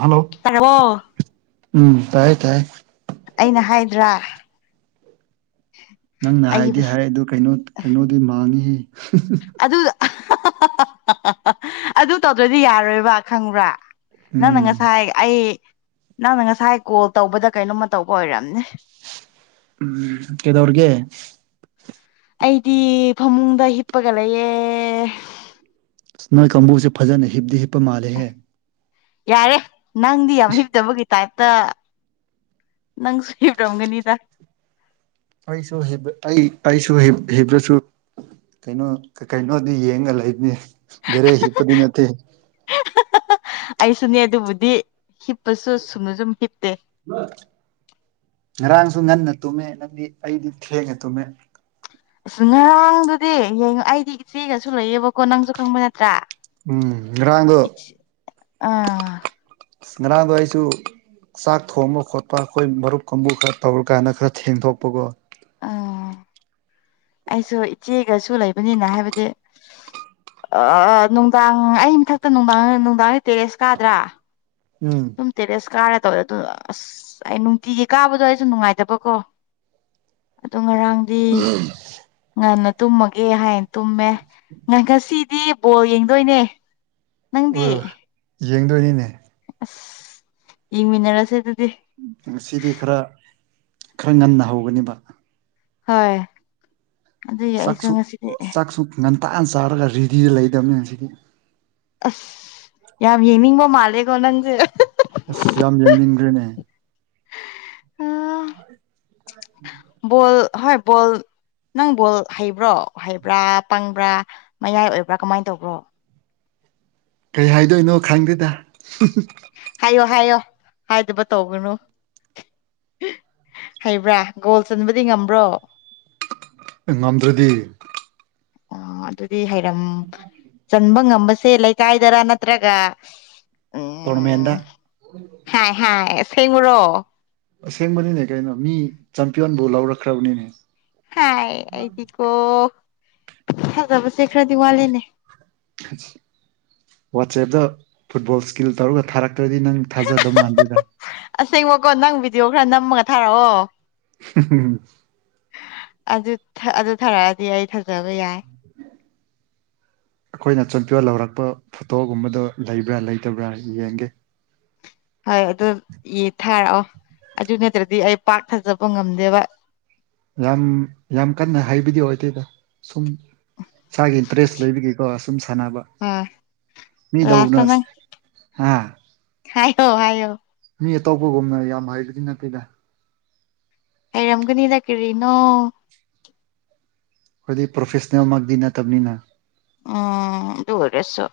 Hello ꯇꯥꯔꯕꯣ ꯎꯝ ꯇꯥꯏ ꯇꯥꯏ ꯑꯩꯅ ꯍꯥꯏꯗ꯭ꯔꯥ ꯅꯪ ꯅ ꯑꯩꯒꯤ ꯍꯥꯏꯗꯤ ꯄꯩꯁꯥ ꯍꯥꯏ ꯑꯗꯨ ꯀꯩꯅꯣ ꯀꯩꯅꯣꯗꯤ ꯃꯥꯡꯉꯤꯍ‌ꯦ ꯑꯗꯨ ꯑꯗꯨ ꯇꯧꯗ꯭ꯔꯗꯤ ꯌꯥꯔꯣꯏꯕ ꯈꯪꯕ꯭ꯔꯥ ꯅꯪꯅ ꯎꯝ ꯉꯁꯥꯏ ꯑꯩ ꯅꯪꯅ ꯉꯁꯥꯏ ꯀꯣꯜ ꯇꯧꯕꯗ ꯀꯩꯅꯣꯝꯃ ꯇꯧꯕ ꯑꯣꯏꯔꯝꯅꯦ ꯎꯝ ꯀꯩꯗꯧꯔꯤꯒ‌ꯦ ꯑꯩꯗꯤ ꯐꯃꯨꯡꯗ ꯍꯤꯞꯄꯒ ꯂꯩꯌꯦ ꯅ‌ꯣꯏ ꯀꯥꯡꯕꯨꯁꯦ ꯐꯖꯅ ꯍꯤꯞꯗꯤ ꯍꯤꯞꯄ ꯃꯥꯜꯂꯦꯍꯦ ꯌꯥꯔꯦ ꯅꯪꯗꯤ ꯌꯥꯝ ꯍꯤꯞꯇꯕꯒꯤ ꯇꯥꯏꯞꯇ ꯅꯪ ꯁꯨ ꯍꯤꯞꯔꯝꯒꯅꯤꯗꯥ ꯑꯩꯁꯨ ꯍꯤꯞ ꯑꯩ ꯑꯩꯁꯨ ꯍꯤꯞ ꯍꯤꯞꯔꯁꯨ ꯀꯩꯅꯣ ꯀꯩꯀꯩꯅꯣꯗꯤ ꯌꯦꯡꯉ ꯂꯩꯕꯅꯤ ꯗ‌ꯦꯔꯦꯛ ꯍꯤꯞꯄꯗꯤ ꯅꯠꯇꯦ ꯑꯩꯁꯨꯅꯦ ꯑꯗꯨꯕꯨꯗꯤ ꯍꯤꯞꯄꯁꯨ ꯁꯨꯝꯅ ꯁꯨꯝ ꯍꯤꯞꯇꯦ [unintelligible] ꯉꯔꯥꯡꯁꯨ ꯉꯟꯅ ꯇꯨꯝꯃꯦ ꯅꯪꯗꯤ ꯑꯩꯗꯤ ꯊꯦꯡꯉ ꯇꯨꯝꯃꯦ ꯑꯁ ꯉꯔꯥꯡꯗꯨꯗꯤ ꯌꯩ ꯑꯩꯗꯤ ꯏꯆꯦꯒꯁꯨ ꯂꯩꯌꯦꯕꯀꯣ ꯅꯪꯁꯨ ꯈꯪꯕ ꯅꯠꯇ꯭ꯔꯥ ꯎꯝ ꯉꯥꯔꯥꯡꯗ‌ꯣ ꯑꯥ ꯉꯔꯥꯡꯗ‌ꯣ ꯑꯩꯁꯨ ꯆꯥꯛ ꯊꯣꯡꯕ ꯈꯣꯠꯄ ꯑꯩꯈꯣꯏ ꯃꯔꯨꯞ ꯀꯥꯡꯕꯨ ꯈꯔ ꯇꯧꯔꯀꯥꯟꯗ ꯈꯔ ꯊꯦꯡꯗꯣꯛꯄꯒꯣ ꯑꯥ ꯑꯩꯁꯨ ꯏꯆꯦꯒꯁꯨ ꯂꯩꯕꯅꯤꯅ ꯍꯥꯏꯕꯗꯤ ꯑꯥ ꯅꯨꯡꯗꯥꯡ ꯑꯩ ꯃꯊꯛꯇ ꯅꯨꯡꯗꯥꯡ ꯅꯨꯡꯗꯥꯡ ꯇꯦꯔꯦꯁ ꯀꯥꯗ꯭ꯔꯥ ꯎꯝ ꯑꯗꯨꯝ ꯇꯦꯔꯦꯁ ꯀꯥꯔ ꯇꯧꯋꯦ ꯑꯗꯨ ꯑꯁ ꯑꯩ ꯅꯨꯡꯇꯤꯒꯤ ꯀꯥꯕꯗꯣ ꯑꯩꯁꯨ ꯅꯨꯡꯉꯥꯏꯇꯕꯀꯣ ꯑꯗꯨ ꯉꯔꯥꯡꯗꯤ ꯉꯟꯅ ꯇꯨꯝꯃꯒꯦ ꯍꯥꯏꯟ ꯇꯨꯝꯃꯦ ꯉ ꯉꯁꯤꯗꯤ ꯕꯣꯜ ꯌꯦꯡꯗꯣꯏꯅꯦ ꯅꯪꯗꯤ ꯌꯦꯡꯗꯣꯏꯅꯤꯅꯦ ꯑꯁ ꯌꯦꯡꯃꯤꯟꯅꯔꯁꯦ ꯑꯗꯨꯗꯤ ꯉꯁꯤꯗꯤ ꯈꯔ ꯈꯔ ꯉꯟꯅ ꯍꯧꯒꯅꯤꯕ ꯍꯣꯏ ꯑꯗꯨꯏ ꯑꯩꯁꯨ ꯆꯥꯛꯁꯨ ꯉꯁꯤꯗꯤ ꯆꯥꯛꯁꯨ ꯉꯟꯇꯥꯅ ꯆꯥꯔꯒ ꯔꯤꯗꯤ ꯂꯩꯗꯝꯅꯦ ꯍꯧꯖꯤꯛꯇꯤ ꯑꯁ ꯌꯥꯝ ꯌꯦꯡꯅꯤꯡꯕ ꯃꯥꯂꯦꯀꯣ ꯅꯪꯁꯦ ꯑꯁ ꯌꯥꯝ ꯌꯦꯡꯅꯤꯡꯈ꯭ꯔꯦꯅꯦ ꯎꯝ [unintelligible] ꯕꯣꯜ ꯍꯣꯏ ꯕꯣꯜ ꯅꯪ ꯕꯣꯜ ꯍꯩꯕ꯭ꯔꯣ ꯍꯩꯕ꯭ꯔꯥ ꯄꯪꯕ꯭ꯔꯥ ꯃꯌꯥꯏ ꯑꯣꯏꯕ꯭ꯔꯥ ꯀꯃꯥꯏ ꯇꯧꯕ꯭ꯔꯣ? ꯀꯩ ꯍꯥꯏꯗꯣꯏꯅꯣ ꯈꯪꯗꯦꯗ ꯍꯥꯏꯌꯣ ꯍꯥꯏꯌꯣ ꯍꯥꯏꯗꯕ ꯇꯧꯒꯅꯨ꯫ ꯍꯩꯕ꯭ꯔꯥ ꯒꯣꯜ ꯆꯟꯕꯗꯤ ꯉꯝꯕ꯭ꯔꯣ? ꯑꯦ ꯉꯝꯗ꯭ꯔꯗꯤ ꯑꯣ ꯑꯗꯨꯗꯤ ꯍꯩꯔꯝ ꯆꯟꯕ ꯉꯝꯕꯁꯦ ꯂꯩꯀꯥꯏꯗꯔ ꯅꯠꯇ꯭ꯔꯒ ꯇꯣꯔꯃꯦꯟꯗ ꯎꯝ ꯍꯥꯏ ꯍꯥꯏ ꯑꯁꯦꯡꯕꯔꯣ? ꯑꯁꯦꯡꯕꯅꯤꯅꯦ ꯀꯩꯅꯣ ꯃꯤ ꯆꯦꯝꯄꯤꯌꯟꯕꯨ ꯂꯧꯔꯛꯈ꯭ꯔꯕꯅꯤꯅꯦ ꯍꯥꯏ ꯑꯩꯗꯤꯀꯣ ꯊꯥꯖꯕꯁꯦ ꯈꯔꯗꯤ ꯋꯥꯠꯂꯦꯅꯦ꯫ ꯋꯥꯆꯦꯞꯇ ꯐꯨꯠꯕꯣꯜ ꯏꯁꯀꯤꯜ ꯇꯧꯔꯒ ꯊꯥꯔꯛꯇ꯭ꯔꯗꯤ ꯅꯪ ꯊꯥꯖꯗꯧ ꯃꯥꯟꯗꯦꯗ ꯑꯁꯦꯡꯕꯀꯣ ꯅꯪ ꯚꯤꯗꯤꯑꯣ ꯈꯔ ꯅꯝꯃꯒ ꯊꯥꯔꯛꯑꯣ ꯍꯨꯝ ꯎꯝ ꯑꯗꯨ ꯊ ꯑꯗꯨ ꯊꯥꯔꯛꯑꯗꯤ ꯑꯩ ꯊꯥꯖꯕ ꯌꯥꯏ ꯑꯩꯈꯣꯏꯅ ꯆꯦꯝꯄꯤꯌꯣ ꯂꯧꯔꯛꯄ ꯐꯣꯇꯣꯒꯨꯝꯕꯗꯣ ꯂꯩꯕ꯭ꯔꯥ ꯂꯩꯇꯕ꯭ꯔꯥ ꯌꯦꯡꯒꯦ꯫ ꯍꯣꯏ ꯑꯗꯨ ꯌꯦ ꯊꯥꯔꯛꯑꯣ ꯑꯗꯨ ꯅꯠꯇ꯭ꯔꯗꯤ ꯑꯩ ꯄꯥꯛ ꯊꯥꯖꯕ ꯉꯝꯗꯦꯕ꯫ ꯌꯥꯝ ꯌꯥꯝ ꯀꯟꯅ ꯍꯩꯕꯗꯤ ꯑꯣꯏꯗꯦꯗ ꯁꯨꯝ ꯏꯁꯥꯒꯤ ꯏꯟꯇꯔꯦꯁ ꯂꯩꯕꯒꯤꯀꯣ ꯁꯨꯝ ꯁꯥꯟꯅꯕ ꯑꯥ ꯃꯤ ꯂꯥꯁꯇ ꯗꯧꯅ ꯅꯪ ꯍꯥꯥ ꯍꯥꯏꯌꯣ ꯍꯥꯏꯌꯣ ꯃꯤ ꯑꯇꯣꯞꯄꯒꯨꯝꯅ ꯌꯥꯝ ꯍꯩꯕꯗꯤ ꯅꯠꯇꯦꯗ ꯍꯩꯔꯝꯒꯅꯤꯗ ꯀꯔꯤꯅꯣ ꯑꯩꯈꯣꯏꯗꯤ ꯄ꯭ꯔꯣꯐꯦꯁꯅꯦꯜꯃꯛꯇꯤ ꯅꯠꯇꯕꯅꯤꯅ ꯎꯝ ꯑꯗꯨ ꯑꯣꯏꯔꯁꯨ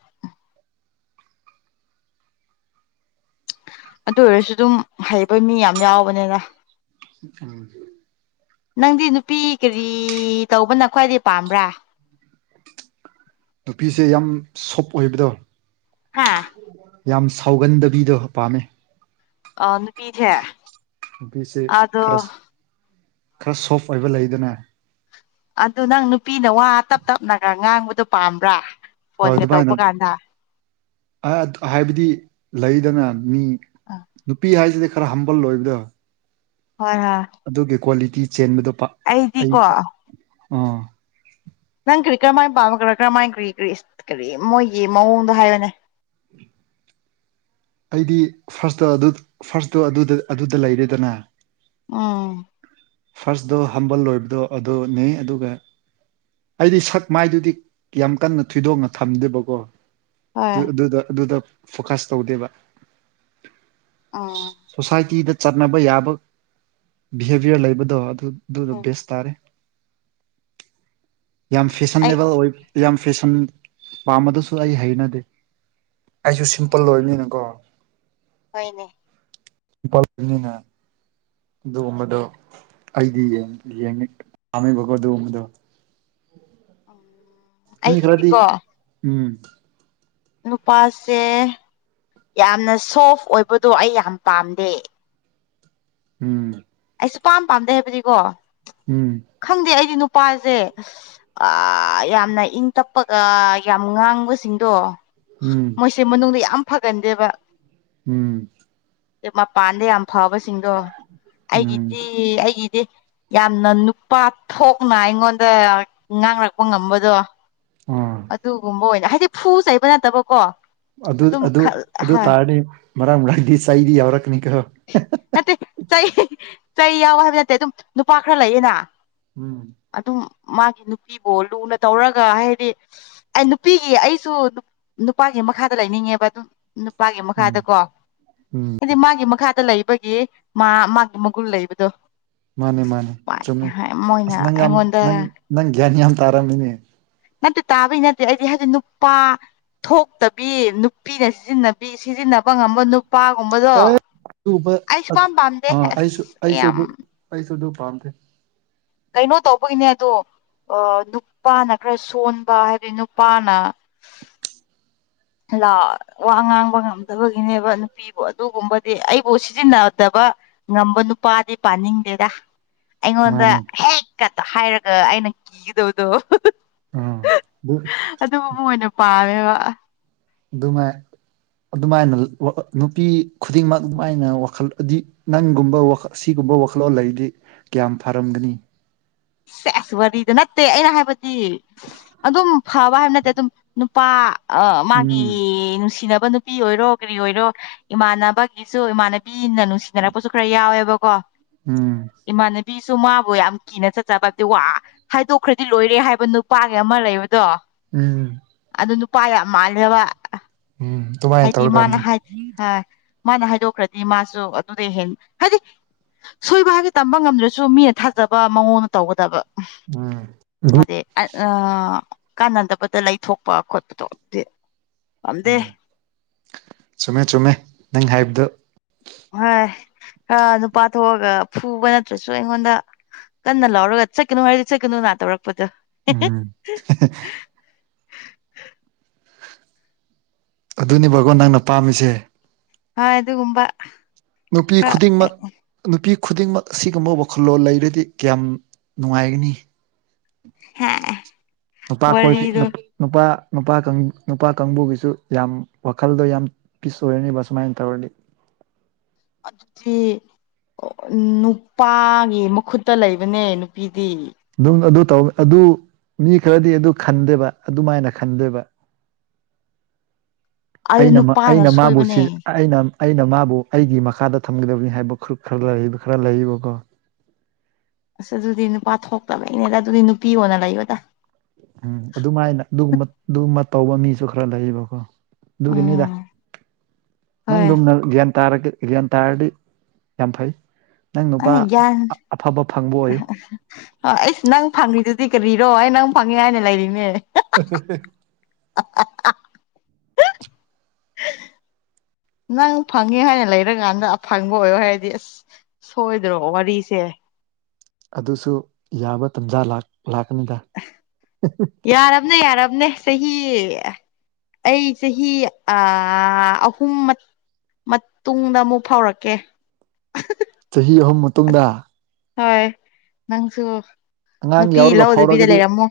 ꯑꯗꯨ ꯑꯣꯏꯔꯁꯨ ꯗꯨꯝ ꯍꯩꯕ ꯃꯤ ꯌꯥꯝ ꯌꯥꯎꯕꯅꯤꯗ ꯎꯝ ꯅꯪꯗꯤ ꯅꯨꯄꯤ ꯀꯔꯤ ꯇꯧꯕꯅ ꯈ꯭ꯋꯥꯏꯗꯩꯩ ꯄꯥꯝꯕ꯭ꯔꯥ? ꯅꯨꯄꯤꯁꯦ ꯌꯥꯝ ꯁꯣꯞ ꯑꯣꯏꯕꯗꯣ꯫ ꯍꯥꯥ ꯌꯥꯝ ꯁꯥꯎꯒꯟꯗꯕꯤꯗꯣ ꯄꯥꯝꯃꯦ꯫ ꯑ ꯅꯨꯄꯤꯁꯦ ꯅꯨꯄꯤꯁꯦ ꯑꯗꯣ ꯈꯔ ꯈꯔ ꯁꯣꯐ ꯑꯣꯏꯕ ꯂꯩꯗꯅ ꯑꯗꯨ ꯅꯪ ꯅꯨꯄꯤꯅ ꯋꯥ ꯇꯞ ꯇꯞꯅꯒ ꯉꯥꯡꯕꯗꯣ ꯄꯥꯝꯕ꯭ꯔꯥ ꯍꯣ ꯐꯣꯟꯒ ꯇꯧꯕ ꯑꯗꯨꯃꯥꯏꯅ ꯀꯥꯟꯗ ꯑꯥ ꯍꯥꯏꯕꯗꯤ ꯂꯩꯗꯅ ꯃꯤ ꯅꯨꯄꯤ ꯍꯥꯏꯁꯤꯗꯤ ꯈꯔ ꯍꯝꯕꯜ ꯑꯣꯏꯕꯗꯣ ꯍꯣꯏ ꯍꯣꯏ ꯑꯗꯨꯒꯤ ꯀ꯭ꯋꯥꯂꯤꯇꯤ ꯆꯦꯟꯕꯗꯣ ꯄꯥꯛ ꯑꯩ ꯑꯩꯗꯤꯀꯣ ꯑꯥ ꯅꯪ ꯀꯔꯤ ꯀꯔꯝꯃꯥꯏꯅ ꯄꯥꯝꯕ ꯀꯔ ꯀꯔꯝꯃꯥꯏ ꯀꯔꯤ ꯀꯔꯤ ꯀꯔꯤ ꯃꯣꯏꯒꯤ ꯃꯑꯣꯡꯗꯣ ꯍꯥꯏꯌꯦꯅꯦ ꯑꯩꯗꯤ ꯐꯥꯔꯁꯇꯥ ꯑꯗꯨ ꯐꯥꯔꯁꯇꯣ ꯑꯗꯨꯗ ꯑꯗꯨꯗ ꯂꯩꯔꯦꯗꯅ ꯎꯝ ꯐꯥꯔꯁꯗꯣ ꯍꯝꯕꯜ ꯂꯣꯏꯕꯗꯣ ꯑꯗꯨꯅꯦ ꯑꯗꯨꯒ ꯑꯩꯗꯤ ꯁꯛ ꯃꯥꯏꯗꯨꯗꯤ ꯌꯥꯝ ꯀꯟꯅ ꯊꯣꯏꯗꯣꯛꯅ ꯊꯝꯗꯦꯕꯀꯣ ꯍꯣꯏ ꯑꯗꯨꯗ ꯑꯗꯨꯗ ꯐꯣꯀꯁ ꯇꯧꯗꯦꯕ ꯑꯥ ꯁꯣꯁꯥꯏꯇꯤꯗ ꯆꯠꯅꯕ ꯌꯥꯕ ꯕꯤꯍꯦꯚꯤꯌꯔ ꯂꯩꯕꯗꯣ ꯑꯗꯨ ꯑꯗꯨꯗꯣ ꯎꯝ ꯕꯦꯁ ꯇꯥꯔꯦ ꯌꯥꯝ ꯑꯩ ꯐꯦꯁꯟꯅꯦꯕꯜ ꯑꯣꯏ ꯌꯥꯝ ꯐꯦꯁꯟ ꯄꯥꯝꯕꯗꯨꯁꯨ ꯑꯩ ꯍꯩꯅꯗꯦ ꯑꯩꯁꯨ ꯁꯤꯝꯄꯜ ꯑꯣꯏꯅꯤꯅꯀꯣ ꯍꯣꯏꯅꯦ [unintelligible] ꯑꯗꯨꯒꯨꯝꯕꯗꯣ ꯑꯩꯗꯤ [unintelligible] ꯄꯥꯝꯃꯦꯕꯀꯣ ꯑꯗꯨꯒꯨꯝꯕꯗꯣ ꯎꯝ ꯃꯤ ꯈꯔꯗꯤ ꯑꯩꯒꯤꯗꯤꯀꯣ ꯎꯝ ꯅꯨꯄꯥꯁꯦ ꯌꯥꯝꯅ ꯁꯣꯐ ꯑꯣꯏꯕꯗꯣ ꯑꯩ ꯌꯥꯝ ꯄꯥꯝꯗꯦ ꯎꯝ ꯑꯩ ꯁꯨꯛꯄꯥꯝ ꯄꯥꯝꯗꯦ ꯍꯥꯏꯕꯗꯤꯀꯣ ꯎꯝ ꯈꯪꯗꯦ ꯑꯩꯗꯤ ꯅꯨꯄꯥꯖꯦ ꯑꯥ ꯌꯥꯝꯅ ꯏꯪ ꯇꯞꯄꯒ ꯌꯥꯝ ꯉꯥꯡꯕꯁꯤꯡꯗꯣ ꯎꯝ ꯁꯤ ꯃꯅꯨꯡꯗ ꯌꯥꯝ ꯐꯒꯟꯗꯦꯕ ꯎꯝ ꯃꯄꯥꯟꯗ ꯌꯥꯝ ꯐꯕꯁꯤꯡꯗꯣ ꯎꯝ ꯑꯩꯒꯤꯗꯤ ꯑꯩꯒꯤꯗꯤ ꯌꯥꯝꯅ ꯅꯨꯄꯥ ꯊꯣꯛꯅ ꯑꯩꯉꯣꯟꯗ ꯉꯥꯡꯔꯛꯄ ꯉꯝꯕꯗꯣ ꯑꯥ ꯑꯗꯨꯒꯨꯝꯕ ꯑꯣꯏꯅ ꯍꯥꯏꯗꯤ ꯐꯨ ꯆꯩꯕ ꯅꯠꯇꯕꯀꯣ ꯑꯗꯨ ꯑꯗꯨꯝ ꯑꯗꯨ ꯑꯗꯨ ꯍꯣꯏ ꯇꯥꯔꯅꯤ ꯃꯔꯥꯛ ꯃꯔꯥꯛꯗꯤ ꯆꯩꯗꯤ ꯌꯥꯎꯔꯛꯀꯅꯤ ꯀꯣ ꯅꯠꯇꯦ ꯆꯩ ꯆꯩ ꯌꯥꯎꯋꯦ ꯍꯥꯏꯕ ꯅꯠꯇꯦ ꯑꯗꯨꯝ ꯅꯨꯄꯥ ꯈꯔ ꯂꯩꯌꯦꯅ ꯎꯝ ꯑꯗꯨꯝ ꯃꯥꯒꯤ ꯅꯨꯄꯤꯕꯨ ꯂꯨꯅ ꯇꯧꯔꯒ ꯍꯥꯏꯗꯤ ꯑꯩ ꯅꯨꯄꯤꯒꯤ ꯑꯩꯁꯨ ꯅꯨꯄꯥꯒꯤ ꯃꯈꯥꯗ ꯂꯩꯅꯤꯡꯉꯦꯕ ꯑꯗꯨꯝ ꯅꯨꯄꯥꯒꯤ ꯎꯝ ꯃꯈꯥꯗꯀꯣ ꯎꯝ ꯍꯥꯏꯗꯤ ꯃꯥꯒꯤ ꯃꯈꯥꯗ ꯂꯩ ꯕꯒꯤ ꯃꯥ ꯃꯥꯒꯤ ꯃꯒꯨꯟ ꯂꯩꯕꯗꯣ ꯃꯥꯅꯦ ꯃꯥꯅꯦ ꯆꯨꯝꯃꯦ ꯑꯁ ꯃꯣꯏꯅ ꯅꯪ ꯌꯥꯝ ꯑꯩꯉꯣꯟꯗ ꯅꯪ ꯅꯪ ꯒ꯭ꯌꯥꯟ ꯌꯥꯝ ꯇꯥꯔꯝꯃꯦꯅꯦ ꯅꯠꯇꯦ ꯇꯥꯕꯩ ꯅꯠꯇꯦ ꯑꯩꯗꯤ ꯍꯥꯏꯗꯤ ꯅꯨꯄꯥ ꯊꯣꯛꯇꯕꯤ ꯅꯨꯄꯤꯅ ꯁꯤꯖꯤꯟꯅꯕꯤ ꯁꯤꯖꯤꯟꯅꯕ ꯉꯝꯕ ꯅꯨꯄꯥꯒꯨꯝꯕꯗꯣ ꯑꯦ [unintelligible] ꯑꯩ ꯁꯨꯄꯥꯝ ꯄꯥꯝꯗꯦ ꯑꯩꯁꯨ ꯑꯁ ꯑꯩꯁꯨ ꯌꯥꯝ ꯑꯗꯨ ꯑꯩꯁꯨ ꯑꯗꯨ ꯄꯥꯝꯗꯦ ꯀꯩꯅꯣ ꯇꯧꯕꯒꯤꯅꯦ ꯑꯗꯣ ꯑꯥ ꯅꯨꯄꯥꯅ ꯈꯔ ꯁꯣꯟꯕ ꯍꯥꯏꯕꯗꯤ ꯅꯨꯄꯥꯅ ꯂꯥ ꯋꯥ ꯉꯥꯡꯕ ꯉꯝꯗꯕꯒꯤꯅꯦꯕ ꯅꯨꯄꯤ ꯑꯗꯨꯒꯨꯝꯕꯗꯤ ꯑꯩꯕꯨ ꯁꯤꯖꯤꯟꯅꯗꯕ ꯉꯝꯕ ꯅꯨꯄꯥꯗꯤ ꯄꯥꯅꯤꯡꯗꯦꯗ ꯑꯩꯉꯣꯟꯗ ꯃꯥꯅꯦ ꯍꯦꯛ ꯀ ꯍꯥꯏꯔꯒ ꯑꯩꯅ ꯀꯤꯒꯗꯕꯗꯣ ꯎꯝ ꯑꯗꯨꯝꯒꯨꯝꯕ ꯑꯣꯏꯅ ꯄꯥꯝꯃꯦꯕ ꯑꯗꯨꯃꯥꯏ ꯑꯗꯨꯃꯥꯏꯅ ꯅꯨꯄꯤ ꯈꯨꯗꯤꯡꯃꯛ ꯑꯗꯨꯃꯥꯏꯅ ꯋꯥꯈꯜ ꯑꯗꯤ ꯅꯪꯒꯨꯝꯕ ꯋꯥꯈ ꯁꯤꯒꯨꯝꯕ ꯋꯥꯈꯜꯂꯣꯟ ꯂꯩꯔꯗꯤ ꯀꯌꯥꯝ ꯐꯔꯝꯒꯅꯤ ꯁꯦꯁ ꯋꯥꯔꯤꯗꯣ ꯅꯠꯇꯦ ꯑꯩꯅ ꯍꯥꯏꯕꯗꯤ ꯑꯗꯨꯝ ꯐꯕ ꯍꯥꯏꯕ ꯅꯠꯇꯦ ꯑꯗꯨꯝ ꯅꯨꯄꯥ ꯑ ꯃꯥꯒꯤ ꯎꯝ ꯅꯨꯡꯁꯤꯅꯕ ꯅꯨ ꯄꯤ ꯑꯣꯏꯔꯣ ꯀꯔꯤ ꯑꯣꯏꯔꯣ ꯏꯃꯥꯟꯅꯕꯒꯤꯁꯨ ꯏꯃꯥꯟ ꯄꯤꯅ ꯅꯨꯡꯁꯤꯅꯔꯛꯄꯁꯨ ꯈꯔ ꯌꯥꯎꯋꯦꯕꯀꯣ ꯎꯝ ꯏꯃꯥꯟꯅꯕꯤꯁꯨ ꯃꯥꯕꯨ ꯌꯥꯝ ꯀꯤꯅ ꯆꯠ ꯖꯥꯕꯗꯤ ꯋꯥ ꯍꯥꯏꯗꯣꯛꯈ꯭ꯔꯗꯤ ꯂꯣꯏꯔꯦ ꯍꯥꯏꯕ ꯅꯨꯄꯥꯒꯤ ꯑꯃ ꯂꯩꯕꯗꯣ ꯎꯝ ꯑꯗꯨ ꯅꯨꯄꯥ ꯌꯥꯝ ꯃꯥꯜꯂꯦꯕ ꯎꯝ ꯑꯗꯨꯃꯥꯏꯅ ꯍꯥꯏꯗꯤ ꯃꯥꯅ ꯇꯧꯒꯗꯕꯅꯤ ꯍꯥꯏ ꯍꯥ ꯃꯥꯅ ꯍꯥꯏꯗꯣꯛꯈ꯭ꯔꯗꯤ ꯃꯥꯁꯨ ꯑꯗꯨꯗꯩ ꯍꯦꯟ ꯍꯥꯏꯗꯤ ꯁꯣꯏꯕ ꯍꯥꯏꯒꯦ ꯇꯝꯕ ꯉꯝꯗ꯭ꯔꯁꯨ ꯃꯤꯅ ꯊꯥꯖꯕ ꯃꯉꯣꯟꯗ ꯇꯧꯒꯗꯕ ꯎꯝ ꯑꯗꯤ ꯑꯥ ꯀꯥꯟꯅꯗꯕꯗ ꯂꯩꯊꯣꯛꯄ ꯈꯣꯠꯄꯗꯣ ꯑꯗꯤ ꯎꯝ ꯆꯨꯝꯃꯦ ꯆꯨꯝꯃꯦ ꯅꯪ ꯍꯥꯏꯕꯗꯨ ꯍꯣꯏ ꯑꯥ ꯅꯨꯄꯥ ꯊꯣꯛꯑꯒ ꯐꯨꯕ ꯅꯠꯇ꯭ꯔꯁꯨ ꯑꯩꯉꯣꯟꯗ ꯀꯟꯅ ꯂꯥꯎꯔꯒ ꯆꯠꯀꯅꯨ ꯍꯥꯏꯔꯗꯤ ꯆꯠꯀꯅꯨꯅꯥ ꯇꯧꯔꯛꯄꯗꯣ ꯎꯝ ꯑꯗꯨꯅꯦꯕꯒꯣ ꯅꯪꯅ ꯄꯥꯝꯃꯤꯁꯦ ꯍꯣꯏ ꯗꯨꯒꯨꯝꯕꯥ ꯅꯨꯄꯤ ꯈꯨꯗꯤꯡꯃꯛ ꯅꯨꯄꯤ ꯈꯨꯗꯤꯡꯃꯛ ꯑꯁꯤꯒꯨꯝꯕ ꯋꯥꯈꯜꯂꯣꯟ ꯂꯩꯔꯗꯤ ꯀꯌꯥꯝ ꯅꯨꯡꯉꯥꯏꯒꯅꯤ ꯅꯨꯄꯥ ꯈꯣꯏ ꯋꯥꯔꯤꯗꯣ ꯅꯨꯞ ꯅꯨꯄꯥ ꯅꯨꯄꯥ ꯀꯪ ꯅꯨꯄꯥ ꯀꯥꯡꯕꯨꯒꯤꯁꯨ ꯌꯥꯝ ꯋꯥꯈꯜꯗꯣ ꯌꯥꯝ ꯄꯤꯁ ꯑꯣꯏꯔꯅꯤꯕ ꯁꯨꯃꯥꯏꯟ ꯇꯧꯔꯗꯤ ꯑꯗꯨꯗꯤ ꯑꯣ ꯅꯨꯄꯥꯒꯤ ꯃꯈꯨꯠꯇ ꯂꯩꯕꯅꯦ ꯅꯨꯄꯤꯗꯤ ꯑꯗꯨꯝ ꯑꯗꯨ ꯇꯧ ꯑꯗꯨ ꯃꯤ ꯈꯔꯗꯤ ꯑꯗꯨ ꯈꯟꯗꯦꯕ ꯑꯗꯨꯃꯥꯏꯅ ꯈꯟꯗꯦꯕ ꯑꯩ ꯑꯩꯅ ꯃ ꯅꯨꯄꯥꯅ ꯑꯩꯅ ꯃꯥꯕꯨ ꯁꯣꯏꯕꯅꯦ ꯁꯤ ꯑꯩꯅ ꯑꯩꯅ ꯃꯥꯕꯨ ꯑꯩꯒꯤ ꯃꯈꯥꯗ ꯊꯝꯒꯗꯕꯅꯤ ꯍꯥꯏꯕ ꯈꯨꯔꯨꯞ ꯈꯔ ꯂꯩꯔꯤꯕ ꯈꯔ ꯂꯩꯔꯤꯕꯀꯣ ꯑꯁ ꯑꯗꯨꯗꯤ ꯅꯨꯄꯥ ꯊꯣꯛꯇꯕꯩꯅꯦꯗ ꯑꯗꯨꯗꯤ ꯅꯨꯄꯤ ꯑꯣꯏꯅ ꯂꯩꯌꯣꯗ ꯎꯝ ꯑꯗꯨꯃꯥꯏꯅ ꯑꯗꯨꯒꯨꯝꯕ ꯑꯗꯨꯒꯨꯝꯃ ꯇꯧꯕ ꯃꯤꯁꯨ ꯈꯔ ꯂꯩꯌꯦꯕꯀꯣ ꯑꯗꯨꯒꯤꯅꯤꯗ ꯎꯝ ꯍꯣꯏ ꯅꯪꯗꯨꯝꯅ ꯒ꯭ꯌꯥꯟ ꯇꯥꯔꯒ ꯒ꯭ꯌꯥꯟ ꯇꯥꯔꯗꯤ ꯌꯥꯝ ꯐꯩ ꯅꯪ ꯅꯨꯄꯥ ꯑꯩ ꯒ꯭ꯌꯥꯟ ꯑꯐꯕ ꯐꯪꯕ ꯑꯣꯏꯌꯨ [inaudible] ꯑꯩꯁ ꯅꯪ ꯐꯪꯔꯤꯗꯨꯗꯤ ꯀꯔꯤꯔꯣ ꯑꯩ ꯅꯪ ꯐꯪꯉꯦ ꯍꯥꯏꯅ ꯂꯩꯔꯤꯅꯦ [inaudible] ꯑ ꯅꯪ ꯐꯪꯉꯦ ꯍꯥꯏꯅ ꯂꯩꯔꯒꯥꯟꯗ ꯐꯪꯕ ꯑꯣꯏꯌꯣ ꯍꯥꯏꯔꯗꯤ ꯑꯁ ꯁꯣꯏꯗ꯭ꯔꯣ ꯋꯥꯔꯤꯁꯦ ꯑꯗꯨꯁꯨ ꯌꯥꯕ ꯇꯥꯟꯖꯥ ꯂꯥꯛ ꯂꯥꯛꯀꯅꯤꯗ ꯌꯥꯔꯕꯅꯦ ꯌꯥꯔꯕꯅꯦ ꯆꯍꯤ ꯑꯩ ꯆꯍꯤ ꯑꯥ ꯑꯍꯨꯝ ꯃ ꯃꯇꯨꯡꯗ ꯑꯃꯨꯛ ꯐꯥꯎꯔꯛꯀꯦ ꯆꯍꯤ ꯑꯃꯥ ꯍꯣꯏ ꯅꯪꯁꯨ ꯑꯉꯥꯡ ꯅꯨꯄꯤ ꯌꯥꯎꯔꯒ ꯂꯧꯗꯕꯤꯗ ꯐꯥꯎꯔꯒꯗꯤ ꯂꯩꯔꯝꯃꯣ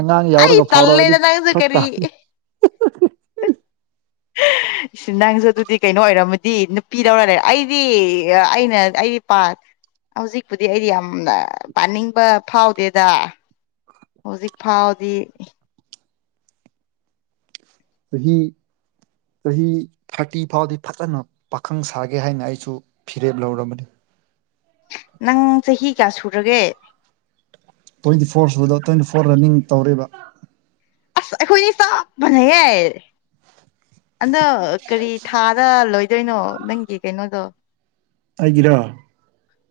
ꯑꯉꯥꯡ ꯑꯩ ꯌꯥꯎꯔꯒ ꯐꯥꯎꯔꯛꯑꯗꯤ ꯇꯜꯂꯦꯗ ꯅꯪꯁꯦ ꯐꯔꯛ ꯀꯔꯤ ꯇꯥꯅꯤ [unintelligible] ꯅꯪꯁꯨ ꯑꯗꯨꯗꯤ ꯀꯩꯅꯣ ꯑꯣꯏꯔꯝꯃꯗꯤ ꯅꯨꯄꯤꯗꯧꯔ ꯂꯩ ꯑꯩꯗꯤ ꯑꯩꯅ ꯑꯩ ꯄꯥ ꯍꯧꯖꯤꯛꯄꯨꯗꯤ ꯑꯩ ꯌꯥꯝꯅ ꯄꯥꯅꯤꯡꯕ ꯐꯥꯎꯗꯦꯗ ꯍꯧꯖꯤꯛ ꯐꯥꯎꯗꯤ ꯆꯍꯤ ꯆꯍꯤ ꯊꯥꯔꯇꯤ ꯐꯥꯎꯗꯤ ꯐꯖꯅ ꯄꯥꯈꯪ ꯁꯥꯒꯦ ꯍꯥꯏꯅ ꯑꯩꯁꯨ ꯐꯤꯔꯦꯞ ꯂꯧꯔꯕꯅꯤ ꯅꯪ ꯆꯍꯤ ꯀꯌꯥ ꯁꯨꯔꯒꯦ ꯇꯣꯏꯋꯦꯟꯇꯤ ꯐꯣꯔ ꯁꯨꯕꯗꯣ ꯇꯣꯏꯋꯦꯟꯇꯤ ꯐꯣꯔꯗ ꯅꯤꯡ ꯇꯧꯔꯦꯕ ꯑꯩꯈꯣꯏꯅꯤ ꯆꯞ ꯃꯅꯩꯍꯦ ꯑꯗꯣ ꯀꯔꯤ ꯊꯥꯗ ꯂꯣꯏꯗꯣꯏꯅꯣ ꯅꯪꯒꯤ ꯀꯩꯅꯣꯗꯣ ꯑꯩꯒꯤꯔꯣ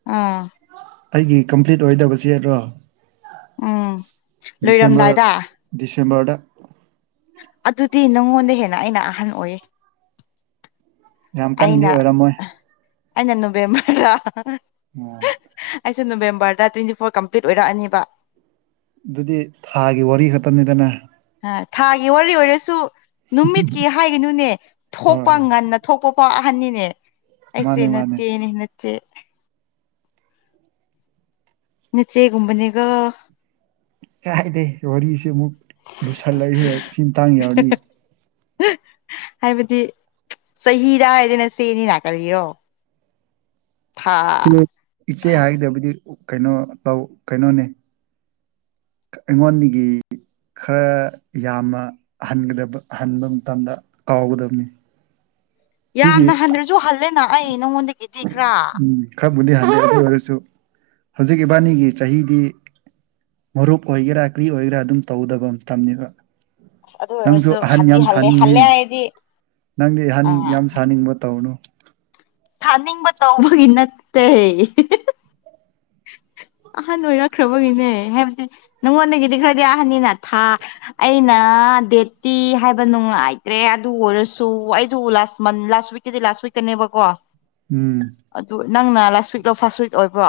ꯎꯝ ꯑꯩꯒꯤ ꯀꯝꯄꯂꯤꯠ ꯑꯣꯏꯗꯕꯁꯦꯔꯣ ꯎꯝ ꯗꯤꯁꯦꯝꯕꯔ ꯂꯣꯏꯔꯝꯗꯥꯏꯗ ꯗꯤꯁꯦꯝꯕꯔꯗ ꯑꯗꯨꯗꯤ ꯅꯪꯉꯣꯟꯗꯩ ꯍꯦꯟꯅ ꯑꯩꯅ ꯑꯍꯟ ꯑꯣꯏꯌꯦ ꯌꯥꯝ ꯀꯟꯗꯤ ꯑꯩꯅ ꯑꯣꯏꯔꯝꯃꯣꯏ ꯑꯩꯅ ꯅꯣꯕꯦꯝꯕꯔꯗ ꯑꯣ ꯑꯩꯁꯨ ꯅꯣꯕꯦꯝꯕꯔꯗ ꯇꯀꯏꯋꯦꯟꯇꯤ ꯐꯣꯔ ꯀꯝꯄꯂꯤꯠ ꯑꯣꯏꯔꯛꯑꯅꯤꯕ ꯑꯗꯨꯗꯤ ꯊꯥꯒꯤ ꯋꯥꯔꯤ ꯈꯛꯇꯅꯤꯗꯅ ꯑꯥ ꯊꯥꯒꯤ ꯋꯥꯔꯤ ꯑꯣꯏꯔꯁꯨ ꯅꯨꯃꯤꯠꯀꯤ ꯍꯥꯏꯒꯅꯨꯅꯦ ꯍꯣꯏ ꯊꯣꯛꯄ ꯍꯣꯏ ꯉꯟꯅ ꯊꯣꯛꯄꯐꯥꯎ ꯑꯍꯟꯅꯤꯅꯦ ꯑꯩꯁꯦ ꯃꯥꯅꯦ ꯃꯥꯅꯦ ꯅꯠꯆꯦꯅꯦ ꯅꯠꯆꯦ ꯅꯠꯆꯦꯒꯨꯝꯕꯅꯤꯒꯣ ꯀꯥꯏꯗꯩ ꯋꯥꯔꯤꯁꯦ ꯑꯃꯨꯛ ꯂꯨꯁꯜꯂꯛꯏꯍꯦ ꯁꯤꯃꯇꯥꯡ ꯌꯧꯔꯗꯤ [unintelligible] ꯍꯥꯏꯕꯗꯤ ꯆꯍꯤꯗ ꯍꯥꯏꯔꯗꯅ ꯁꯤꯅꯤꯅ ꯀꯔꯤꯔꯣ ꯊꯥ ꯏꯆꯦ ꯏꯆꯦ ꯍꯥꯏꯒꯗꯕꯗꯤ ꯀꯩꯅꯣ ꯇꯧ ꯀꯩꯅꯣꯅꯦ ꯑꯩꯉꯣꯟꯗꯒꯤ ꯈꯔ ꯌꯥꯝꯃ ꯍꯟꯒꯗꯕ ꯍꯟꯕ ꯃꯇꯝꯗ ꯀꯥꯎꯒꯗꯝꯅꯤ [unintelligible] ꯌꯥꯝꯅ ꯍꯟꯗꯔꯥꯁꯨ ꯍꯜꯂꯦꯅ ꯑꯩ ꯅꯪꯉꯣꯟꯗꯒꯤꯗꯤ ꯈꯔꯥ ꯎꯝ ꯈꯔꯕꯨꯗꯤ ꯍꯜꯂꯦ ꯑꯗꯨ ꯑꯣꯏꯔꯁꯨ ꯍꯧꯖꯤꯛ ꯏꯕꯥꯅꯤꯒꯤ ꯆꯍꯤꯗꯤ ꯃꯔꯨꯞ ꯑꯣꯏꯒꯦꯔꯥ ꯀꯔꯤ ꯑꯣꯏꯒꯦꯔꯥ ꯑꯗꯨꯝ ꯇꯧꯗꯕ ꯃꯇꯝꯅꯦꯕ ꯑꯁ ꯑꯗꯨ ꯅꯪꯁꯨ ꯑꯣꯏꯔꯁꯨ ꯑꯍꯟ ꯍꯟꯗꯤ ꯌꯥꯝ ꯍꯜꯂꯦ ꯁꯥꯅꯤꯡꯉꯤꯍꯦ ꯍꯜꯂꯦ ꯍꯥꯏꯗꯤ ꯅꯪꯗꯤ ꯑꯍꯟ ꯑ ꯌꯥꯝ ꯁꯥꯅꯤꯡꯕ ꯇꯧꯅꯨ ꯁꯥꯅꯤꯡꯕ ꯇꯧꯕꯒꯤ ꯅꯠꯇꯦ ꯑꯍꯟ ꯑꯣꯏꯔꯛꯈ꯭ꯔꯥꯕꯒꯤꯅꯦ ꯍꯥꯏꯕꯗꯤ ꯅꯪꯉꯣꯟꯗꯒꯤꯗꯤ ꯈꯔꯗꯤ ꯑꯍꯟꯅꯤꯅ ꯊꯥ ꯑꯩꯅ ꯗꯦꯠꯇꯤ ꯍꯥꯏꯕ ꯅꯨꯡꯉꯥꯏꯇ꯭ꯔꯦ ꯑꯗꯨ ꯑꯣꯏꯔꯁꯨ ꯑꯩꯗꯨ ꯂꯥꯁ ꯃꯟ ꯂꯥꯁ ꯋꯤꯛ ꯁꯤꯗꯤ ꯂꯥꯁ ꯋꯤꯛꯇꯅꯦꯕꯀꯣ ꯎꯝ ꯑꯗꯨ ꯅꯪꯅ ꯂꯥꯁ ꯋꯤꯛꯂꯣ ꯐꯥꯔꯁꯠ ꯋꯤꯛ ꯑꯣꯏꯕ꯭ꯔꯣ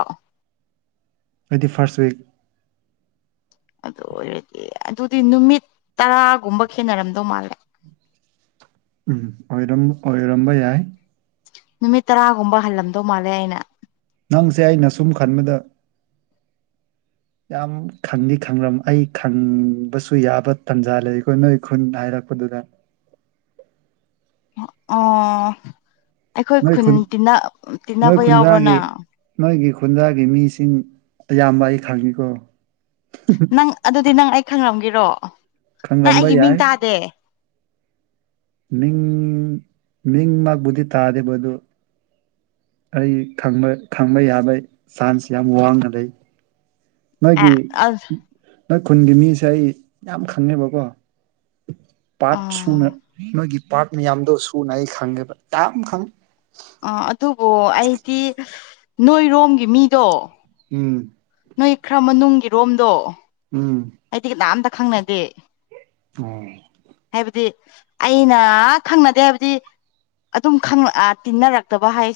ꯑꯩꯗꯤ ꯐꯔꯁ ꯋꯤꯛ ꯑꯗꯨ ꯑꯣꯏꯔꯗꯤ ꯑꯗꯨꯗꯤ ꯅꯨꯃꯤꯠ ꯇꯔꯥꯒꯨꯝꯕ ꯈꯦꯠꯅꯔꯝꯗꯧ ꯃꯥꯜꯂꯦ ꯎꯝ ꯑꯣꯏꯔꯝ ꯑꯣꯏꯔꯝꯕ ꯌꯥꯏ ꯅꯨꯃꯤꯠ ꯇꯔꯥꯒꯨꯝꯕ ꯍꯜꯂꯝꯗꯧ ꯃꯥꯜꯂꯦ ꯑꯩꯅ ꯅꯪꯁꯦ ꯑꯩꯅ ꯁꯨꯝ ꯈꯟꯕꯗ ꯌꯥꯝ ꯈꯪꯗꯤ ꯈꯪꯂꯝ ꯑꯩ ꯈꯪꯕꯁꯨ ꯌꯥꯕ ꯇꯥꯟꯖꯥ ꯂꯩ ꯑꯩꯈꯣꯏ ꯅꯣꯏ ꯈꯨꯟ ꯍꯥꯏꯔꯛꯄꯗꯨꯗ ꯑꯣ ꯑꯩꯈꯣꯏ ꯈꯨꯟ ꯇꯤꯟꯅ ꯅꯣꯏ ꯇꯤꯟꯅꯕ ꯌꯥꯎꯕ꯭ꯔꯣꯅꯥ ꯈꯨꯟꯖꯥꯒꯤ ꯅꯣꯏꯒꯤ ꯈꯨꯟꯖꯒꯤ ꯃꯤꯁꯤꯡ ꯑꯌꯥꯝꯕ ꯑꯩ ꯈꯪꯉꯤꯀꯣ ꯅꯪ ꯑꯗꯨꯗꯤ ꯅꯪ ꯑꯩ ꯈꯪꯂꯝꯒꯤꯔꯣ ꯅꯪ ꯈꯪꯔꯝꯕ ꯑꯩꯒꯤ ꯃꯤꯡ ꯌꯥꯏ ꯇꯥꯗꯦ ꯃꯤꯡ ꯃꯤꯡ ꯃꯥꯕꯨꯗꯤ ꯇꯥꯗꯦꯕꯗꯨ ꯑꯩ ꯈꯪꯕ ꯈꯪꯕ ꯌꯥꯕ ꯆꯥꯟꯁ ꯌꯥꯝ ꯋꯥꯡꯅ ꯂꯩ ꯑꯦ ꯅꯣꯏꯒꯤ ꯑꯁ ꯅꯣꯏ ꯈꯨꯟꯒꯤ ꯃꯤꯁꯦ ꯑꯩ ꯌꯥꯝ ꯈꯪꯉꯦꯕꯀꯣ ꯄꯥꯠ ꯑꯥ ꯁꯨꯅ ꯅꯣꯏꯒꯤ ꯄꯥꯔꯠ ꯃꯌꯥꯝꯗꯣ ꯁꯨꯅ ꯑꯩ ꯈꯪꯉꯦꯕ ꯌꯥꯝ ꯈꯪ ꯑ ꯑꯗꯨꯕꯨ ꯑꯩꯗꯤ ꯅꯣꯏꯔꯣꯝꯒꯤ ꯃꯤꯗꯣ ꯎꯝ ꯅꯣꯏ ꯈꯔ ꯃꯅꯨꯡꯒꯤꯔꯣꯝꯗꯣ ꯎꯝ ꯑꯩꯗꯤ ꯀꯅꯥꯝꯇ ꯈꯪꯅꯗꯦ ꯑꯣ ꯍꯥꯏꯕꯗꯤ ꯑꯩꯅ ꯈꯪꯅꯗꯦ ꯍꯥꯏꯕꯗꯤ ꯑꯗꯨꯝ ꯈꯪ ꯑꯥ ꯇꯤꯟꯅꯔꯛꯇꯕ ꯍꯥꯏꯁꯦ